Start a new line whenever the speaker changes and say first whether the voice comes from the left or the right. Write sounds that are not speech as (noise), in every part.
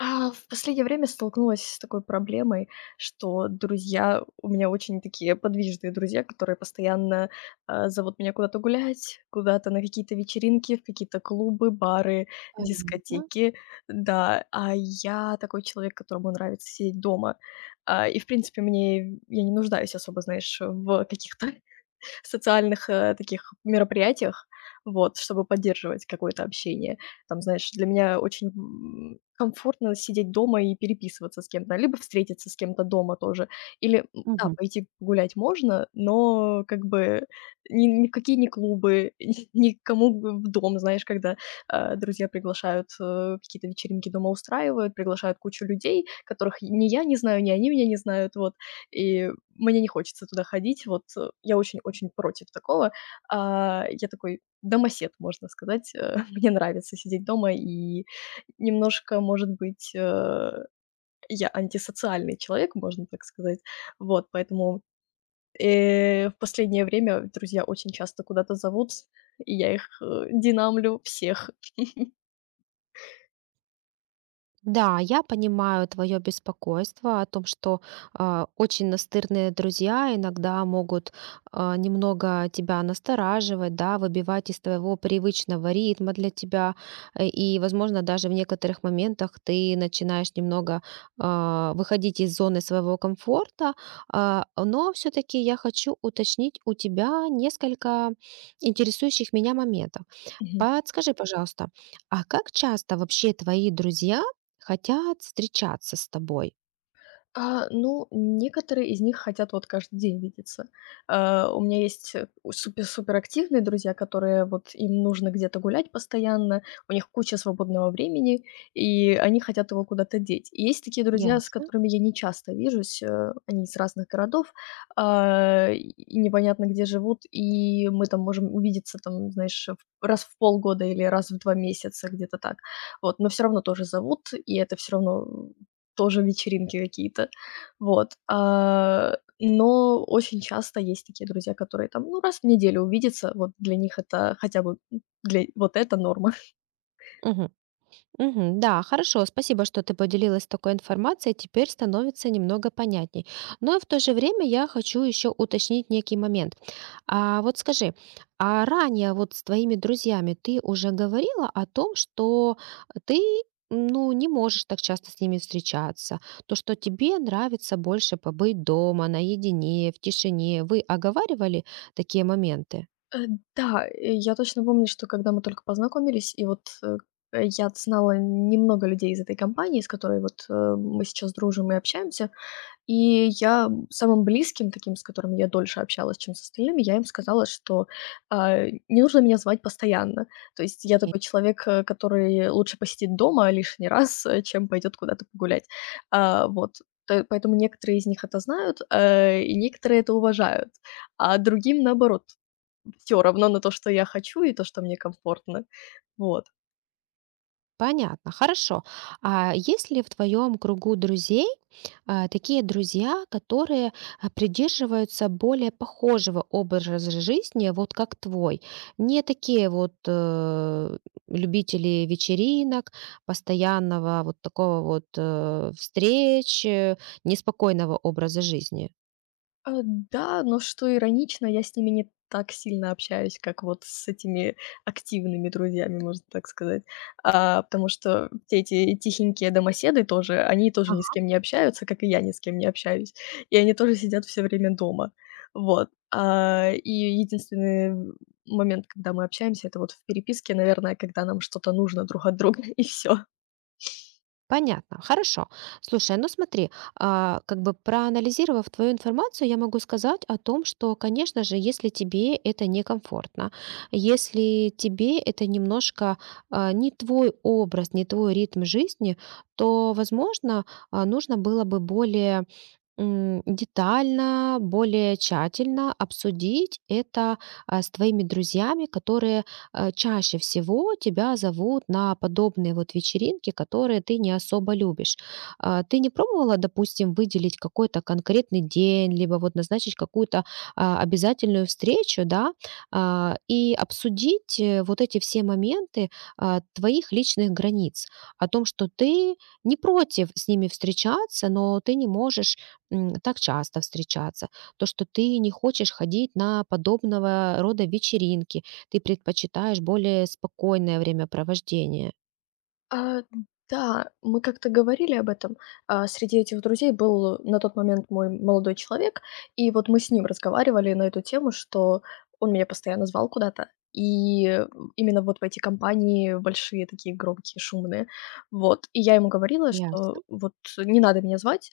left: В последнее время столкнулась с такой проблемой, что друзья у меня очень такие подвижные друзья, которые постоянно, зовут меня куда-то гулять, куда-то на какие-то вечеринки, в какие-то клубы, бары,
right: Понятно.
left: дискотеки. Да, а я такой человек, которому нравится сидеть дома. В принципе, мне я не нуждаюсь особо, знаешь, в каких-то (laughs) социальных, таких мероприятиях, вот, чтобы поддерживать какое-то общение. Там, знаешь, для меня очень, комфортно сидеть дома и переписываться с кем-то, либо встретиться с кем-то дома тоже. Или да,
right: Мгм.
left: пойти погулять можно, но как бы ни в какие не клубы, (laughs) ни к кому в дом. Знаешь, когда, друзья приглашают, какие-то вечеринки дома устраивают, приглашают кучу людей, которых ни я не знаю, ни они меня не знают, вот. И мне не хочется туда ходить, вот, я очень-очень против такого. А, я такой: домосед, можно сказать. (laughs) Мне нравится сидеть дома, и немножко, может быть, я антисоциальный человек, можно так сказать. Вот, поэтому, в последнее время друзья очень часто куда-то зовут, и я их, динамлю всех.
right: Да, я понимаю твое беспокойство о том, что очень настырные друзья иногда могут немного тебя настораживать, да, выбивать из твоего привычного ритма для тебя. И, возможно, даже в некоторых моментах ты начинаешь немного выходить из зоны своего комфорта. Но все-таки я хочу уточнить у тебя несколько интересующих меня моментов.
left: Мгм.
right: Подскажи, пожалуйста, а как часто вообще твои друзья хотят встречаться с тобой?
left: Ну, некоторые из них хотят вот каждый день видеться. У меня есть супер суперактивные друзья, которые вот им нужно где-то гулять постоянно, у них куча свободного времени, и они хотят его куда-то деть. И есть такие друзья, с
right: Ясно.
left: которыми я не часто вижусь, они из разных городов, и непонятно где живут, и мы там можем увидеться там, знаешь, раз в полгода или раз в два месяца, где-то так. Вот, но все равно тоже зовут, и это все равно тоже вечеринки какие-то. Вот, но очень часто есть такие друзья, которые там, ну, раз в неделю увидятся. Вот для них это хотя бы, для вот это норма.
right: Мгм. Мгм. Да, хорошо, спасибо, что ты поделилась такой информацией, теперь становится немного понятней. Но в то же время я хочу еще уточнить некий момент. А вот скажи, а ранее вот с твоими друзьями ты уже говорила о том, что ты, ну, не можешь так часто с ними встречаться, то, что тебе нравится больше побыть дома, наедине, в тишине. Вы оговаривали такие моменты?
left: Э, да, я точно помню, что когда мы только познакомились, и вот, я знала немного людей из этой компании, с которой вот, мы сейчас дружим и общаемся. И я самым близким таким, с которым я дольше общалась, чем с остальными, я им сказала, что, а, не нужно меня звать постоянно. То есть я
right: Окей.
left: такой человек, который лучше посидит дома лишний раз, чем пойдет куда-то погулять. А, вот. Т Поэтому некоторые из них это знают, и некоторые это уважают, а другим, наоборот, все равно на то, что я хочу, и то, что мне комфортно. Вот.
right: Понятно, хорошо. А есть ли в твоем кругу друзей такие друзья, которые придерживаются более похожего образа жизни, вот как твой. Не такие вот любители вечеринок, постоянного вот такого вот встреч, неспокойного образа жизни.
left: Да, но что иронично, я с ними не так сильно общаюсь, как вот с этими активными друзьями, можно так сказать. Потому что все эти тихенькие домоседы тоже, они тоже ни с кем не общаются, как и я ни с кем не общаюсь. И они тоже сидят все время дома. Вот. И единственный момент, когда мы общаемся, это вот в переписке, наверное, когда нам что-то нужно друг от друга, (laughs) и все.
right: Понятно, хорошо. Слушай, ну смотри, а, как бы проанализировав твою информацию, я могу сказать о том, что, конечно же, если тебе это некомфортно, если тебе это немножко, не твой образ, не твой ритм жизни, то, возможно, нужно было бы более детально, более тщательно обсудить это с твоими друзьями, которые чаще всего тебя зовут на подобные вот вечеринки, которые ты не особо любишь. Ты не пробовала, допустим, выделить какой-то конкретный день, либо вот назначить какую-то обязательную встречу, да, и обсудить, вот эти все моменты твоих личных границ, о том, что ты не против с ними встречаться, но ты не можешь так часто встречаться, то, что ты не хочешь ходить на подобного рода вечеринки, ты предпочитаешь более спокойное времяпровождение.
left: А, да, мы как-то говорили об этом. Среди этих друзей был на тот момент мой молодой человек, и вот мы с ним разговаривали на эту тему, что он меня постоянно звал куда-то, и именно вот в эти компании большие, такие громкие, шумные. Вот, и я ему говорила, что
right: Ясно.
left: вот не надо меня звать,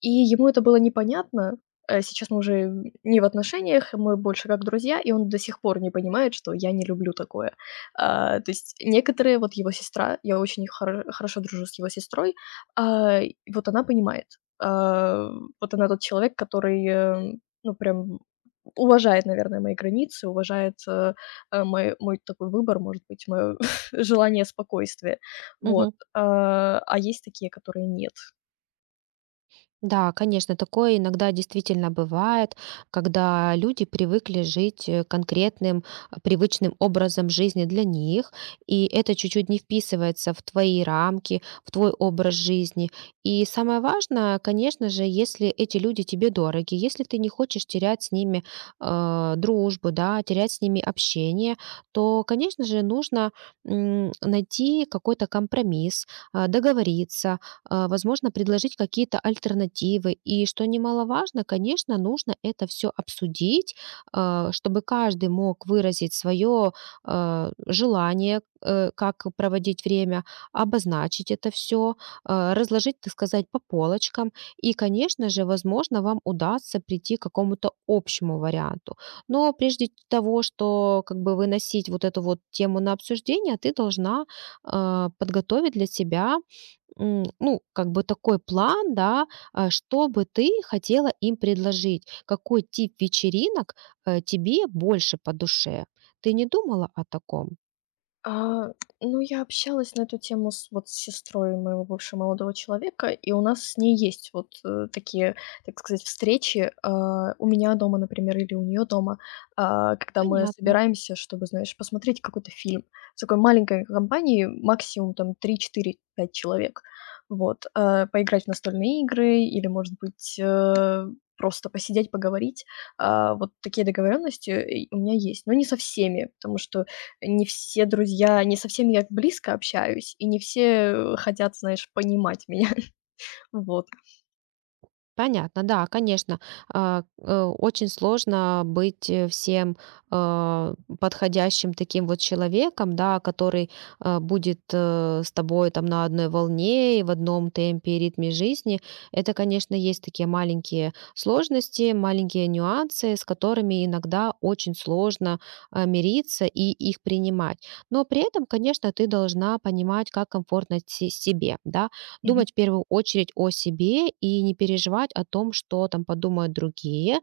left: и ему это было непонятно. Сейчас мы уже не в отношениях, мы больше как друзья, и он до сих пор не понимает, что я не люблю такое. То есть некоторые, вот его сестра, я очень хорошо дружу с его сестрой, и вот она понимает. А, вот она тот человек, который, ну, прям уважает, наверное, мои границы, уважает, мой такой выбор, может быть, моё (laughs) желание спокойствия. Вот.
right: Мгм.
left: А есть такие, которые нет.
right: Да, конечно, такое иногда действительно бывает, когда люди привыкли жить конкретным, привычным образом жизни для них, и это чуть-чуть не вписывается в твои рамки, в твой образ жизни. И самое важное, конечно же, если эти люди тебе дороги, если ты не хочешь терять с ними дружбу, да, терять с ними общение, то, конечно же, нужно найти какой-то компромисс, договориться, возможно, предложить какие-то альтернативы. И что немаловажно, конечно, нужно это все обсудить, чтобы каждый мог выразить свое желание, как проводить время, обозначить это все, разложить, так сказать, по полочкам. И, конечно же, возможно, вам удастся прийти к какому-то общему варианту. Но прежде того, что как бы выносить вот эту вот тему на обсуждение, ты должна подготовить для себя ну, как бы такой план, да, что бы ты хотела им предложить? Какой тип вечеринок тебе больше по душе? Ты не думала о таком?
left: А, ну, я общалась на эту тему с сестрой моего бывшего молодого человека, и у нас с ней есть вот такие, так сказать, встречи, у меня дома, например, или у нее дома, когда мы
right: Понятно.
left: собираемся, чтобы, знаешь, посмотреть какой-то фильм. С такой маленькой компанией, максимум там три-четыре-пять человек. Вот, поиграть в настольные игры или, может быть, просто посидеть, поговорить. Вот такие договоренности у меня есть, но не со всеми, потому что не все друзья, не со всеми я близко общаюсь, и не все, хотят, знаешь, понимать меня. (laughs) Вот.
right: Понятно, да, конечно. Очень сложно быть всем а, подходящим таким вот человеком, да, который будет с тобой там на одной волне и в одном темпе и ритме жизни. Это, конечно, есть такие маленькие сложности, маленькие нюансы, с которыми иногда очень сложно мириться и их принимать. Но при этом, конечно, ты должна понимать, как комфортно себе, да,
left: Мгм.
right: думать в первую очередь о себе и не переживать о том, что там подумают другие.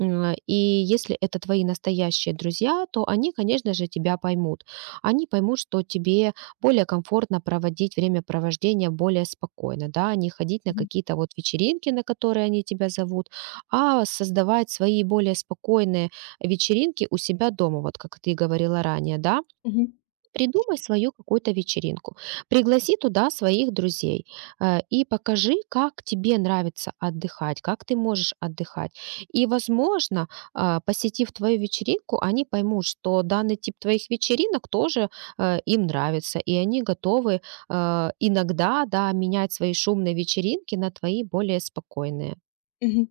right: И если это твои настоящие друзья, то они, конечно же, тебя поймут. Они поймут, что тебе более комфортно проводить времяпровождение более спокойно, да, не ходить на
left: Мгм.
right: какие-то вот вечеринки, на которые они тебя зовут, а создавать свои более спокойные вечеринки у себя дома, вот как ты говорила ранее, да.
left: Мгм.
right: Придумай свою какую-то вечеринку. Пригласи туда своих друзей, и покажи, как тебе нравится отдыхать, как ты можешь отдыхать. И, возможно, посетив твою вечеринку, они поймут, что данный тип твоих вечеринок тоже им нравится, и они готовы иногда, да, менять свои шумные вечеринки на твои более спокойные.
left: Мгм.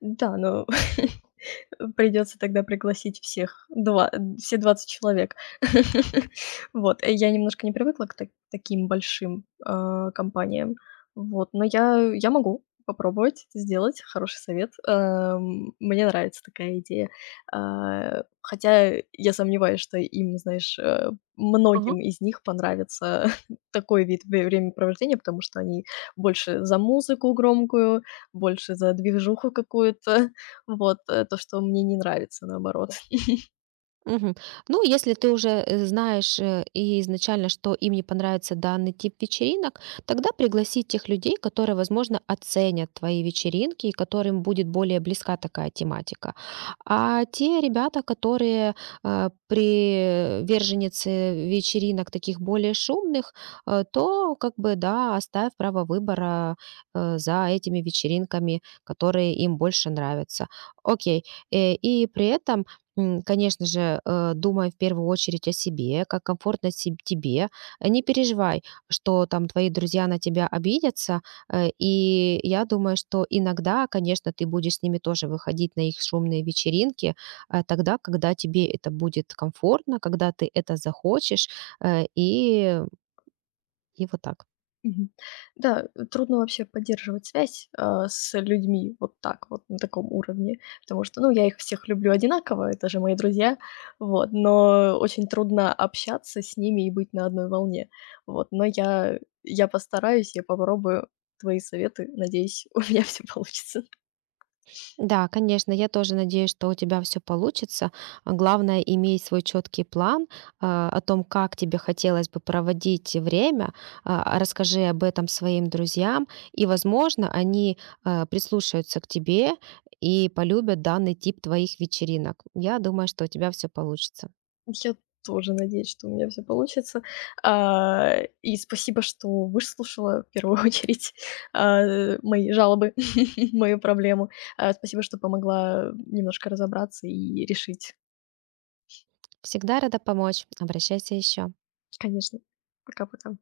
left: Да, но (laughs) придется тогда пригласить всех, два все 20 человек. (laughs) Вот, я немножко не привыкла к таким большим, компаниям. Вот, но я могу попробовать это сделать. Хороший совет. Мне нравится такая идея. Хотя я сомневаюсь, что им, знаешь, многим из них понравится (laughs) такой вид ве времяпровождения, потому что они больше за музыку громкую, больше за движуху какую-то. Вот, то, что мне не нравится, наоборот.
right: Мгм. Ну, если ты уже знаешь и изначально, что им не понравится данный тип вечеринок, тогда пригласи тех людей, которые, возможно, оценят твои вечеринки и которым будет более близка такая тематика. А те ребята, которые приверженницы вечеринок таких более шумных, то как бы, да, оставь право выбора за этими вечеринками, которые им больше нравятся. Окей. И при этом, конечно же, думай в первую очередь о себе, как комфортно тебе. Не переживай, что там твои друзья на тебя обидятся. И я думаю, что иногда, конечно, ты будешь с ними тоже выходить на их шумные вечеринки тогда, когда тебе это будет комфортно, когда ты это захочешь. э, И, и вот так.
left: Мгм. Да, трудно вообще поддерживать связь, с людьми вот так вот, на таком уровне, потому что, ну, я их всех люблю одинаково, это же мои друзья, вот, но очень трудно общаться с ними и быть на одной волне. Вот, но я постараюсь, я попробую твои советы. Надеюсь, (laughs) у меня все получится.
right: Да, конечно, я тоже надеюсь, что у тебя все получится. А главное, имей свой четкий план о том, как тебе хотелось бы проводить время. Расскажи об этом своим друзьям, и, возможно, они, прислушаются к тебе и полюбят данный тип твоих вечеринок. Я думаю, что у тебя все получится.
left: Я тоже надеюсь, что у меня все получится. А, и спасибо, что выслушала в первую (laughs) очередь, мои жалобы, (laughs) мою проблему. Спасибо, что помогла немножко разобраться и решить.
right: Всегда рада помочь. Обращайся еще.
left: Конечно. Пока-пока.